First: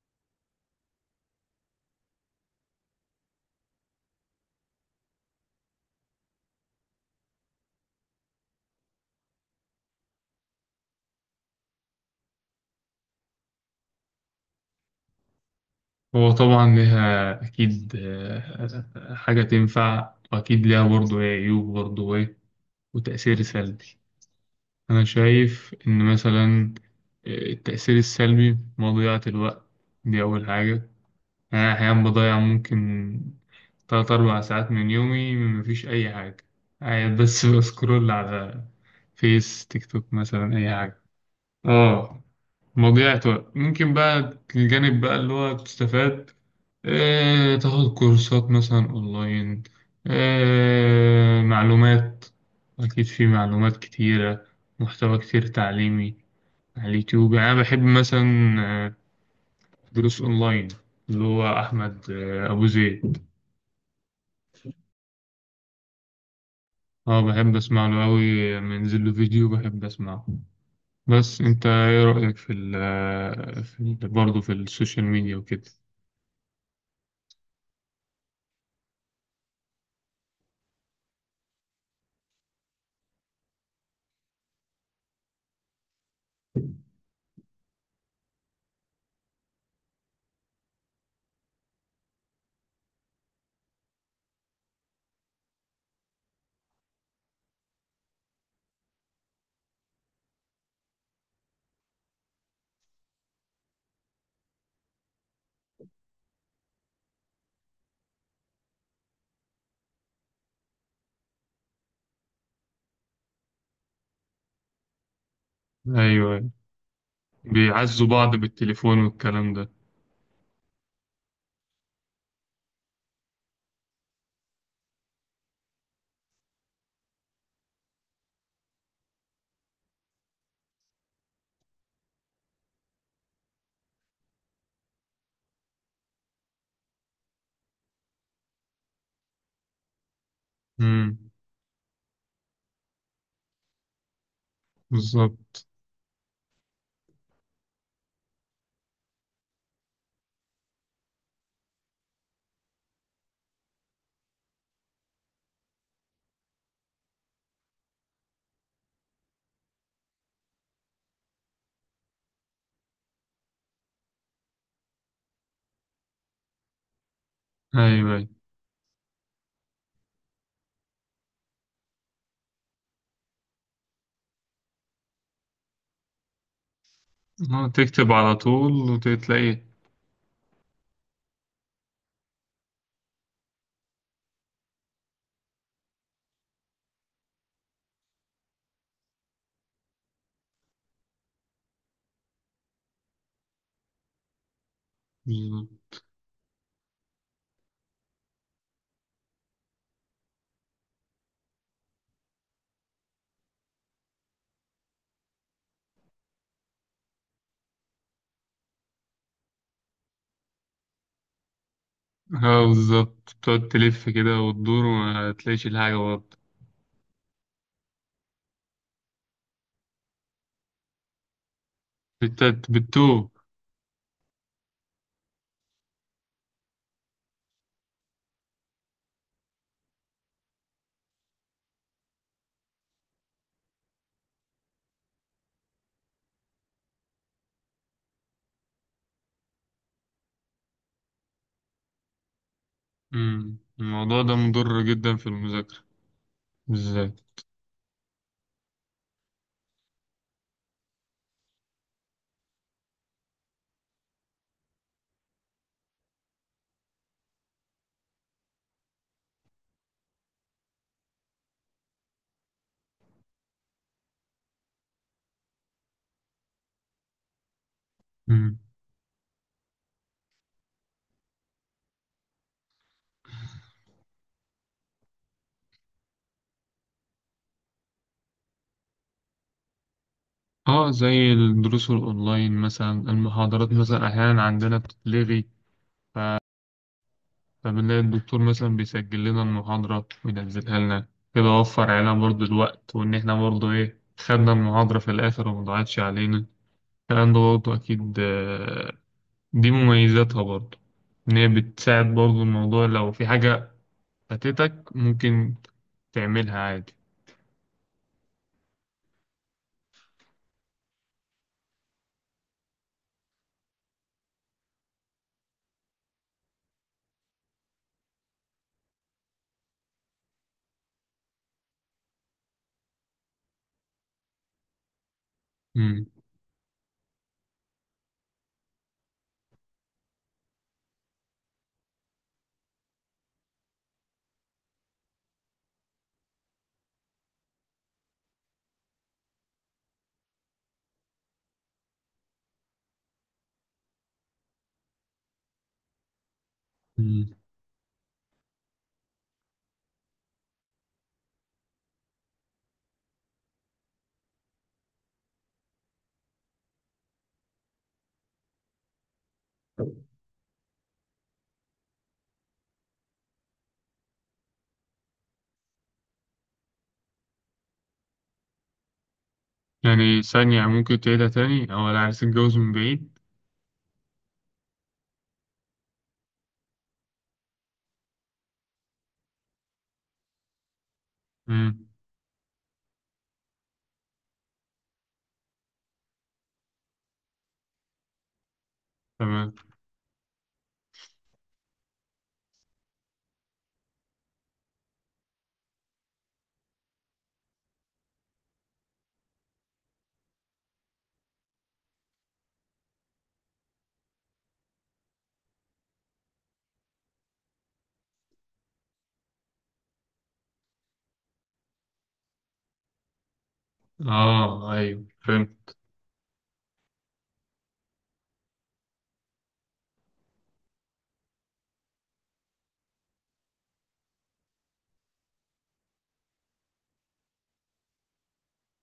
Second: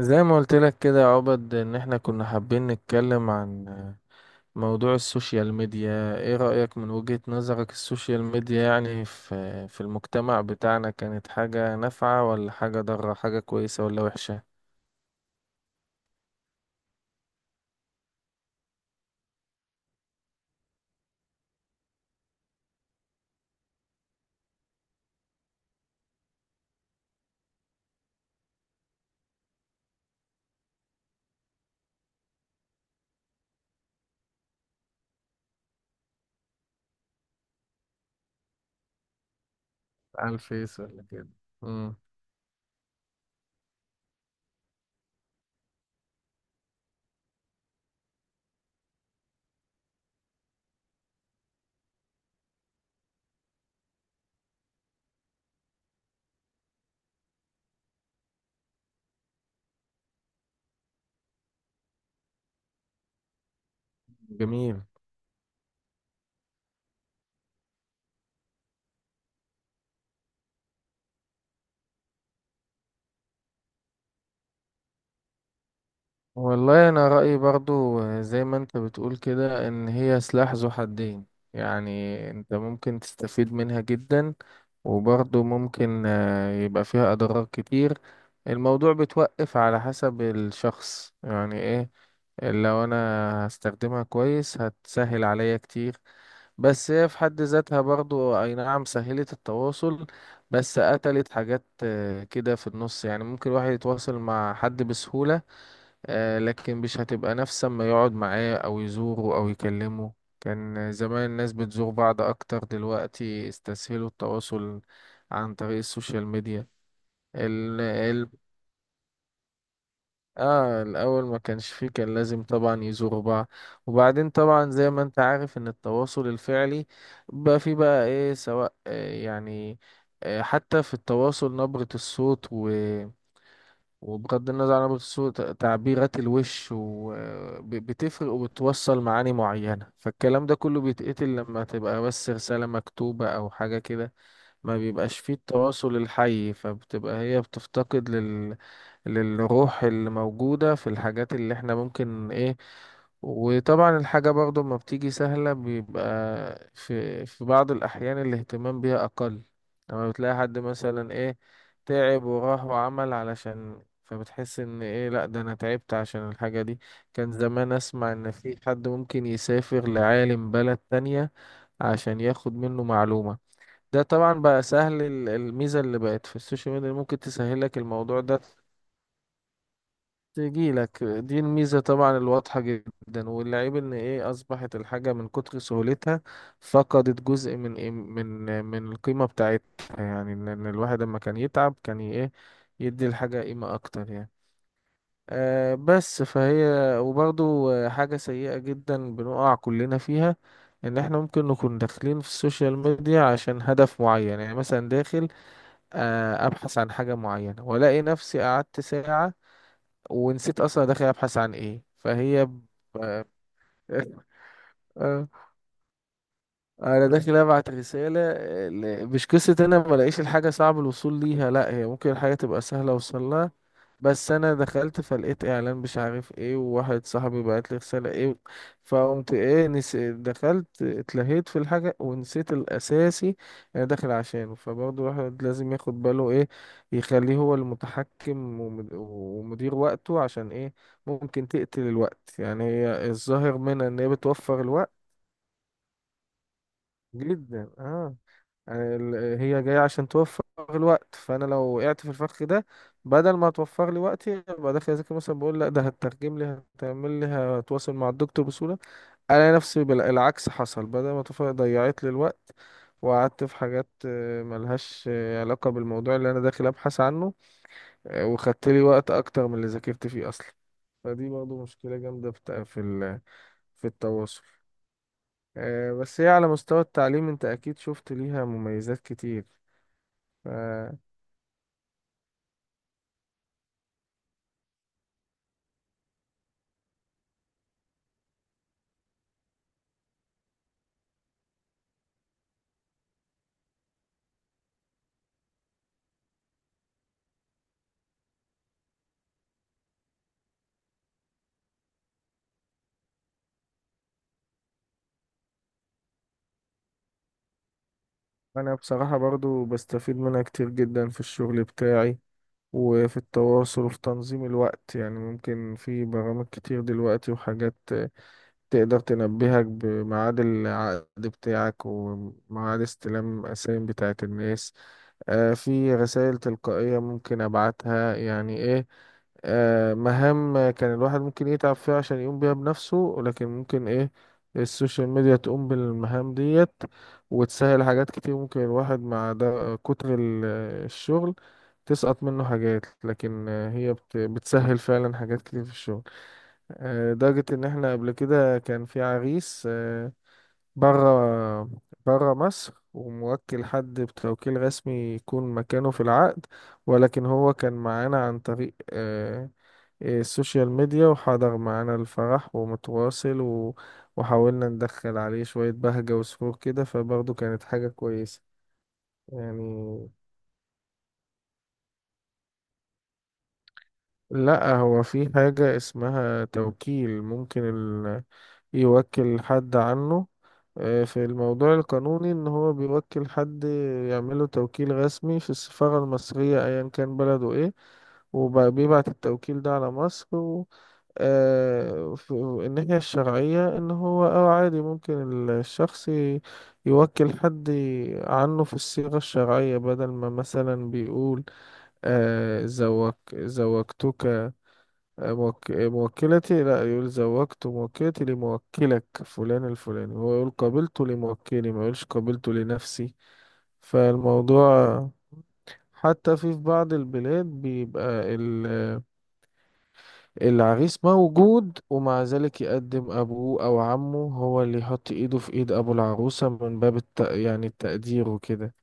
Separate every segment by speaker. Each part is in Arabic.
Speaker 1: زي ما قلت لك كده يا عبد، ان احنا كنا حابين نتكلم عن موضوع السوشيال ميديا. ايه رأيك من وجهة نظرك؟ السوشيال ميديا يعني في المجتمع بتاعنا كانت حاجة نافعة ولا حاجة ضارة، حاجة كويسة ولا وحشة؟
Speaker 2: هو طبعا ليها أكيد حاجة تنفع، وأكيد ليها برضه إيه عيوب، برضه إيه وتأثير سلبي. أنا شايف إن مثلا التأثير السلبي مضيعة الوقت. دي أول حاجة. أنا أحيانا بضيع ممكن تلات أربع ساعات من يومي مفيش أي حاجة، قاعد بس بسكرول على فيس، تيك توك،
Speaker 1: على
Speaker 2: مثلا أي
Speaker 1: الفيس
Speaker 2: حاجة.
Speaker 1: ولا كده؟ امم
Speaker 2: آه موجات بقى. ممكن بقى الجانب بقى اللي هو تستفاد، تاخد كورسات مثلا أونلاين، معلومات. أكيد في معلومات كتيرة، محتوى كتير تعليمي على اليوتيوب. يعني أنا بحب مثلا آه، دروس أونلاين، اللي هو أحمد أبو زيد.
Speaker 1: جميل.
Speaker 2: أه، بحب أسمع له أوي، منزل له فيديو بحب أسمعه. بس أنت إيه رأيك في ال آه، في ال- برضه في السوشيال ميديا وكده؟
Speaker 1: والله انا رأيي برضو زي ما انت بتقول كده، ان هي سلاح ذو حدين. يعني انت ممكن تستفيد منها جدا، وبرضو ممكن يبقى فيها اضرار كتير. الموضوع بتوقف على حسب الشخص يعني ايه. لو انا هستخدمها كويس هتسهل عليا كتير. بس هي في حد ذاتها، برضو اي نعم سهلت التواصل، بس قتلت حاجات كده في النص. يعني ممكن الواحد يتواصل مع حد بسهولة، لكن مش هتبقى نفس ما يقعد معاه او يزوره او يكلمه. كان زمان الناس بتزور بعض اكتر، دلوقتي استسهلوا التواصل عن طريق السوشيال
Speaker 2: أيوه،
Speaker 1: ميديا. ال
Speaker 2: بيعزوا
Speaker 1: ال
Speaker 2: بعض بالتليفون والكلام ده.
Speaker 1: اه، الاول ما كانش فيه، كان لازم طبعا يزوروا بعض. وبعدين طبعا زي ما انت عارف ان التواصل الفعلي بقى فيه بقى ايه، سواء حتى في التواصل نبرة الصوت، وبغض النظر عن الصوت تعبيرات الوش، وبتفرق وبتوصل معاني معينة. فالكلام ده كله
Speaker 2: امم.
Speaker 1: بيتقتل لما تبقى بس رسالة مكتوبة أو حاجة كده. ما بيبقاش فيه
Speaker 2: بالظبط.
Speaker 1: التواصل الحي، فبتبقى هي بتفتقد للروح اللي موجودة في الحاجات اللي احنا ممكن ايه. وطبعا الحاجة برضو ما بتيجي سهلة، بيبقى في بعض الأحيان الاهتمام بيها أقل. لما بتلاقي حد مثلا إيه، تعب وراح وعمل علشان، فبتحس إن إيه، لأ ده أنا تعبت عشان الحاجة دي. كان زمان أسمع
Speaker 2: ايوه ايوه،
Speaker 1: إن في حد ممكن يسافر لعالم بلد تانية عشان ياخد منه معلومة. ده طبعا بقى سهل. الميزة اللي بقت في السوشيال ميديا ممكن تسهلك
Speaker 2: تكتب
Speaker 1: الموضوع
Speaker 2: على
Speaker 1: ده،
Speaker 2: طول وتلاقي.
Speaker 1: تجي لك. دي الميزة طبعا الواضحة جدا. والعيب ان ايه، اصبحت الحاجة من كتر سهولتها فقدت جزء من إيه، من القيمة بتاعتها. يعني ان الواحد لما كان يتعب، كان ايه، يدي الحاجة قيمة اكتر يعني.
Speaker 2: بالظبط.
Speaker 1: بس فهي، وبرضو حاجة سيئة جدا بنقع كلنا فيها، ان احنا ممكن نكون داخلين في السوشيال ميديا عشان هدف معين. يعني مثلا داخل ابحث عن حاجة معينة، والاقي نفسي قعدت ساعة ونسيت اصلا داخل ابحث عن ايه. فهي ب...
Speaker 2: اه بالظبط، بتقعد تلف كده وتدور
Speaker 1: آه،
Speaker 2: وما تلاقيش الحاجة برضه.
Speaker 1: انا داخل ابعت رسالة مش قصة انا ما الاقيش الحاجة، صعب الوصول ليها. لا، هي ممكن الحاجة تبقى سهلة
Speaker 2: بتتوه.
Speaker 1: اوصلها، بس انا دخلت فلقيت اعلان مش عارف ايه، وواحد صاحبي بعت لي رساله ايه، فقمت ايه دخلت اتلهيت في الحاجه ونسيت الاساسي انا داخل عشانه. فبرضه الواحد لازم ياخد باله، ايه، يخليه هو المتحكم ومدير وقته، عشان ايه، ممكن تقتل الوقت. يعني هي
Speaker 2: امم،
Speaker 1: الظاهر منها ان هي
Speaker 2: الموضوع ده
Speaker 1: بتوفر
Speaker 2: مضر
Speaker 1: الوقت.
Speaker 2: جدا في المذاكرة بالذات.
Speaker 1: جدا، اه. يعني هي جاية عشان توفر الوقت. فأنا لو وقعت في الفخ ده، بدل ما توفر لي وقتي، يبقى داخل أذاكر مثلا بقول لأ ده هترجم لي، هتعمل لي، هتواصل مع الدكتور بسهولة، ألاقي نفسي العكس حصل، بدل ما توفر ضيعت لي الوقت، وقعدت في حاجات ملهاش علاقة بالموضوع اللي أنا داخل أبحث عنه،
Speaker 2: امم،
Speaker 1: وخدت لي وقت أكتر من اللي ذاكرت فيه أصلا. فدي برضه مشكلة جامدة في التواصل. بس هي على مستوى التعليم أنت أكيد شفت ليها مميزات كتير.
Speaker 2: اه،
Speaker 1: آه،
Speaker 2: زي الدروس الأونلاين مثلا، المحاضرات مثلا أحيانا عندنا بتتلغي، فبنلاقي الدكتور مثلا بيسجل لنا المحاضرة وينزلها لنا كده. وفر علينا برضه الوقت، وإن إحنا برضه إيه خدنا المحاضرة في الآخر ومضيعتش علينا الكلام ده برضه. أكيد دي مميزاتها برضه، إن هي بتساعد برضه. الموضوع لو في حاجة فاتتك ممكن تعملها عادي.
Speaker 1: انا بصراحة برضو بستفيد منها كتير جدا في الشغل بتاعي، وفي التواصل وفي تنظيم الوقت. يعني ممكن في برامج كتير دلوقتي وحاجات تقدر تنبهك بميعاد العقد بتاعك وميعاد استلام الأسايم بتاعت الناس. في
Speaker 2: مم.
Speaker 1: رسائل تلقائية ممكن أبعتها يعني إيه. مهام كان الواحد ممكن يتعب فيها عشان يقوم بيها بنفسه، ولكن ممكن إيه، السوشيال ميديا تقوم بالمهام ديت وتسهل حاجات كتير. ممكن الواحد مع ده كتر الشغل تسقط منه حاجات، لكن هي بتسهل فعلا حاجات كتير في الشغل.
Speaker 2: مم.
Speaker 1: لدرجة إن إحنا قبل كده كان في عريس بره بره مصر، وموكل حد بتوكيل رسمي يكون مكانه في العقد. ولكن هو كان معانا عن طريق السوشيال ميديا، وحضر معانا الفرح ومتواصل، و... وحاولنا ندخل عليه شوية بهجة وسرور كده، فبرضه كانت حاجة كويسة يعني.
Speaker 2: يعني ثانية ممكن تعيدها تاني؟ أو لا، عايز تتجوز من بعيد؟
Speaker 1: لا، هو في حاجة اسمها توكيل، ممكن يوكل حد عنه. في الموضوع
Speaker 2: مم.
Speaker 1: القانوني، ان هو بيوكل حد يعمله توكيل رسمي في السفارة المصرية ايا كان بلده ايه، وبيبعت
Speaker 2: تمام.
Speaker 1: التوكيل ده على مصر. و... في الناحية الشرعية، إن هو أو عادي ممكن الشخص يوكل حد عنه في الصيغة الشرعية، بدل ما مثلا بيقول زوج زوجتك، موكلتي، لا يقول زوجت موكلتي لموكلك فلان الفلاني، هو يقول قابلت لموكلي، ما يقولش قابلت لنفسي.
Speaker 2: آه أيوه
Speaker 1: فالموضوع
Speaker 2: فهمت.
Speaker 1: حتى في بعض البلاد بيبقى العريس موجود، ومع ذلك يقدم أبوه أو عمه هو اللي يحط إيده في إيد أبو العروسة من باب يعني التقدير وكده.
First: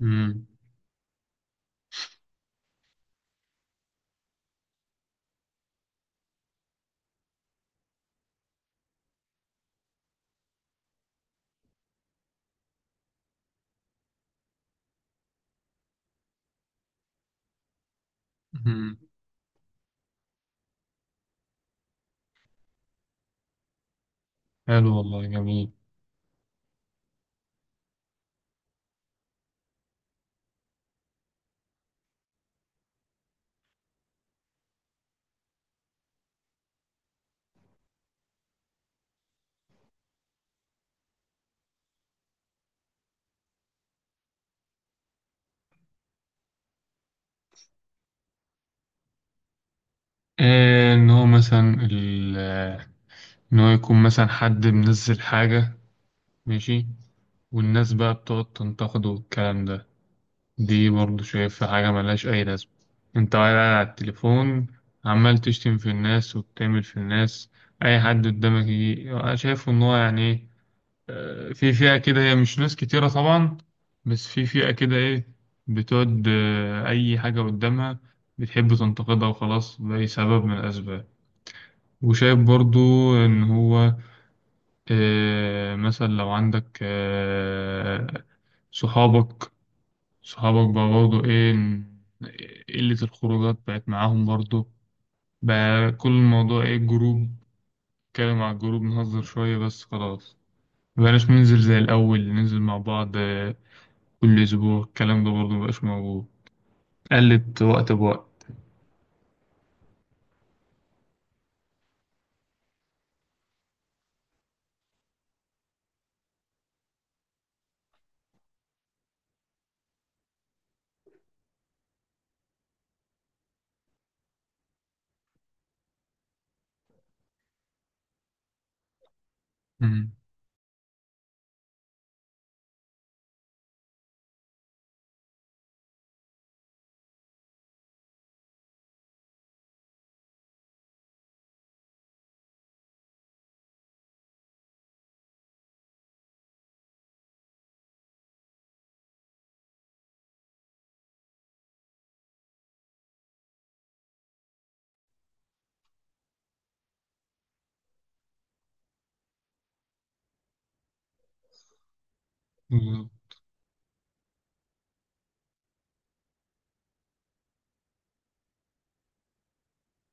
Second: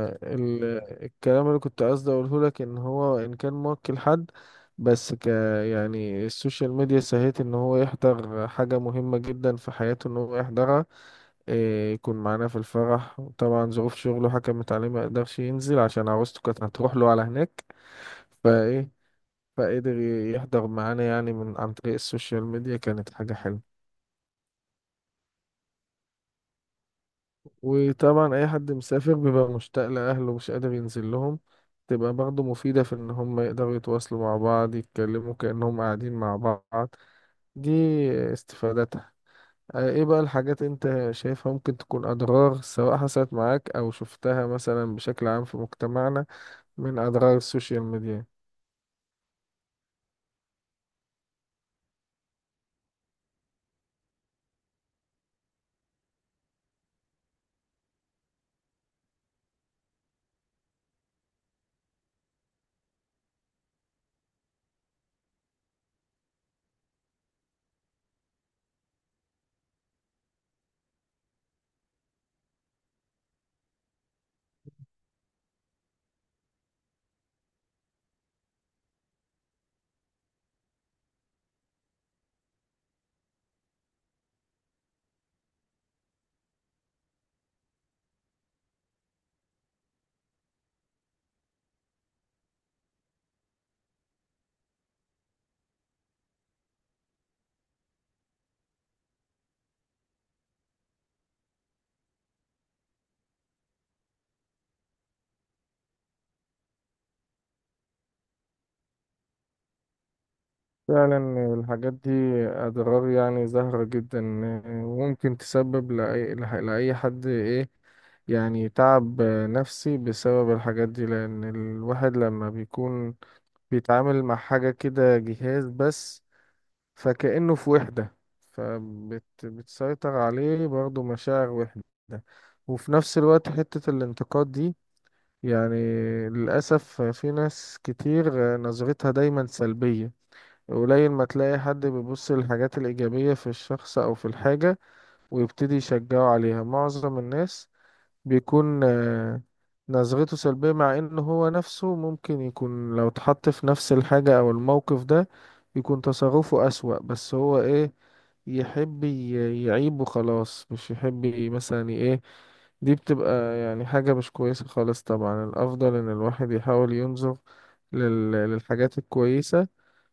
Speaker 2: مم.
Speaker 1: اللي كنت قصدي أقوله لك، إن هو إن كان موكل حد، بس ك يعني السوشيال ميديا سهلت إن هو يحضر حاجة مهمة جدا في حياته، إن هو يحضرها، إيه، يكون معانا في الفرح. طبعا ظروف شغله حكمت عليه ما يقدرش ينزل، عشان عروسته كانت هتروح له على هناك، فإيه،
Speaker 2: مم.
Speaker 1: فقدر يحضر معانا يعني من عن طريق السوشيال ميديا. كانت حاجة حلوة.
Speaker 2: حلو، والله جميل.
Speaker 1: وطبعا أي حد مسافر بيبقى مشتاق لأهله ومش قادر ينزل لهم، تبقى برضه مفيدة في إن هم يقدروا يتواصلوا مع بعض، يتكلموا كأنهم قاعدين مع بعض. دي استفادتها. إيه بقى الحاجات أنت شايفها ممكن تكون أضرار، سواء حصلت معاك أو شفتها مثلا بشكل عام في مجتمعنا من أضرار السوشيال ميديا؟
Speaker 2: آه، ان هو مثلا ال... آه، ان هو يكون مثلا حد منزل حاجة ماشي، والناس بقى بتقعد تنتقده والكلام ده. دي برضه شايفها حاجة ملهاش أي لازمة. انت قاعد على التليفون عمال تشتم في الناس وبتعمل في الناس. أي حد قدامك يجي، أنا شايفه إن هو يعني إيه، في فئة كده، هي مش ناس كتيرة طبعا، بس في فئة كده إيه، بتقعد أي حاجة قدامها بتحب تنتقدها وخلاص، لأي سبب من الأسباب. وشايف برضو إن هو مثلا لو عندك صحابك صحابك بقى برضو إيه، قلة الخروجات بقت معاهم برضو. بقى كل الموضوع إيه، جروب، نتكلم على الجروب نهزر شوية بس خلاص. مبقناش ننزل زي الأول، ننزل مع بعض كل أسبوع، الكلام ده برضو مبقاش موجود. قلت وقت بوقت.
Speaker 1: فعلا الحاجات دي أضرار يعني ظاهرة جدا، وممكن تسبب لأي، لأي حد إيه، يعني تعب نفسي بسبب الحاجات دي. لأن الواحد لما بيكون بيتعامل مع حاجة كده، جهاز بس، فكأنه في وحدة، فبتسيطر
Speaker 2: مم.
Speaker 1: عليه برضه مشاعر وحدة. وفي نفس الوقت حتة الانتقاد دي، يعني للأسف في ناس كتير نظرتها دايما سلبية. قليل ما تلاقي حد بيبص للحاجات الإيجابية في الشخص أو في الحاجة ويبتدي يشجعه عليها. معظم الناس بيكون نظرته سلبية، مع إن هو نفسه ممكن يكون لو اتحط في نفس الحاجة أو الموقف ده يكون تصرفه أسوأ. بس هو إيه، يحب يعيب وخلاص، مش يحب إيه. دي
Speaker 2: بالظبط.
Speaker 1: بتبقى يعني حاجة مش كويسة خالص. طبعا الأفضل إن الواحد يحاول ينظر للحاجات الكويسة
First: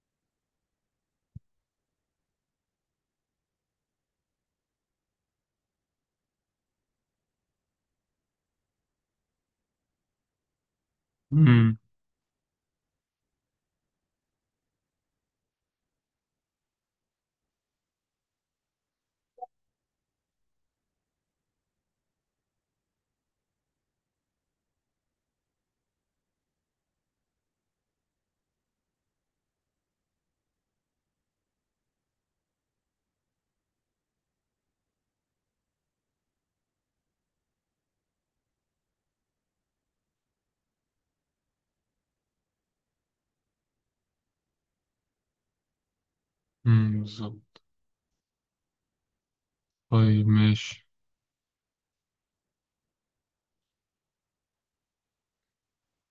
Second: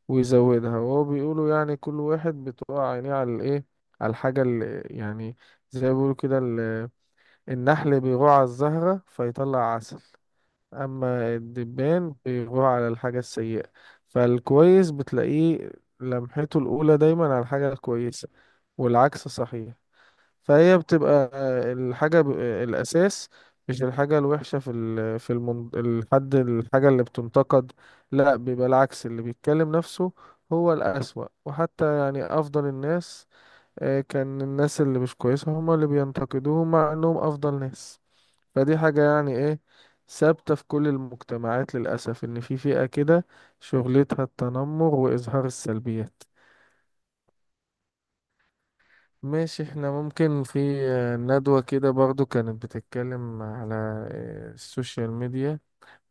Speaker 1: ويزودها. وهو بيقولوا يعني كل واحد بتقع عينيه على الايه، على الحاجة اللي يعني، زي ما بيقولوا كده، النحل بيغوع على الزهرة فيطلع عسل، أما
Speaker 2: مم.
Speaker 1: الدبان بيغوع على الحاجة السيئة. فالكويس بتلاقيه لمحته الأولى دايما على الحاجة الكويسة، والعكس صحيح. فهي بتبقى الحاجة الأساس، مش الحاجة الوحشة في ال في المن... الحد الحاجة اللي بتنتقد، لا، بيبقى العكس، اللي بيتكلم نفسه هو الأسوأ. وحتى يعني أفضل الناس، كان الناس اللي مش كويسة هما اللي بينتقدوهم، مع إنهم أفضل ناس. فدي حاجة يعني إيه، ثابتة في كل المجتمعات للأسف، إن في فئة كده شغلتها التنمر وإظهار السلبيات.
Speaker 2: مم. بالظبط.
Speaker 1: ماشي، احنا
Speaker 2: طيب
Speaker 1: ممكن في
Speaker 2: ماشي.
Speaker 1: ندوة كده برضو كانت بتتكلم على السوشيال ميديا،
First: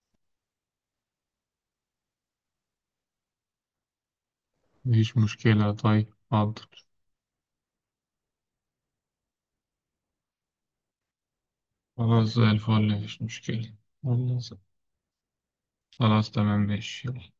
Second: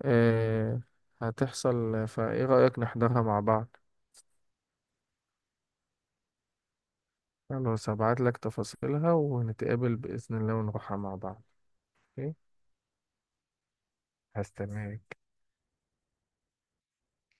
Speaker 1: آه، هتحصل، فايه رأيك نحضرها مع بعض؟
Speaker 2: مفيش مشكلة، طيب حاضر.
Speaker 1: خلاص هبعت لك تفاصيلها ونتقابل بإذن الله ونروحها مع بعض.
Speaker 2: خلاص
Speaker 1: اوكي،
Speaker 2: زي الفل، مفيش مشكلة. والله.
Speaker 1: هستناك.
Speaker 2: خلاص تمام، ماشي، يلا.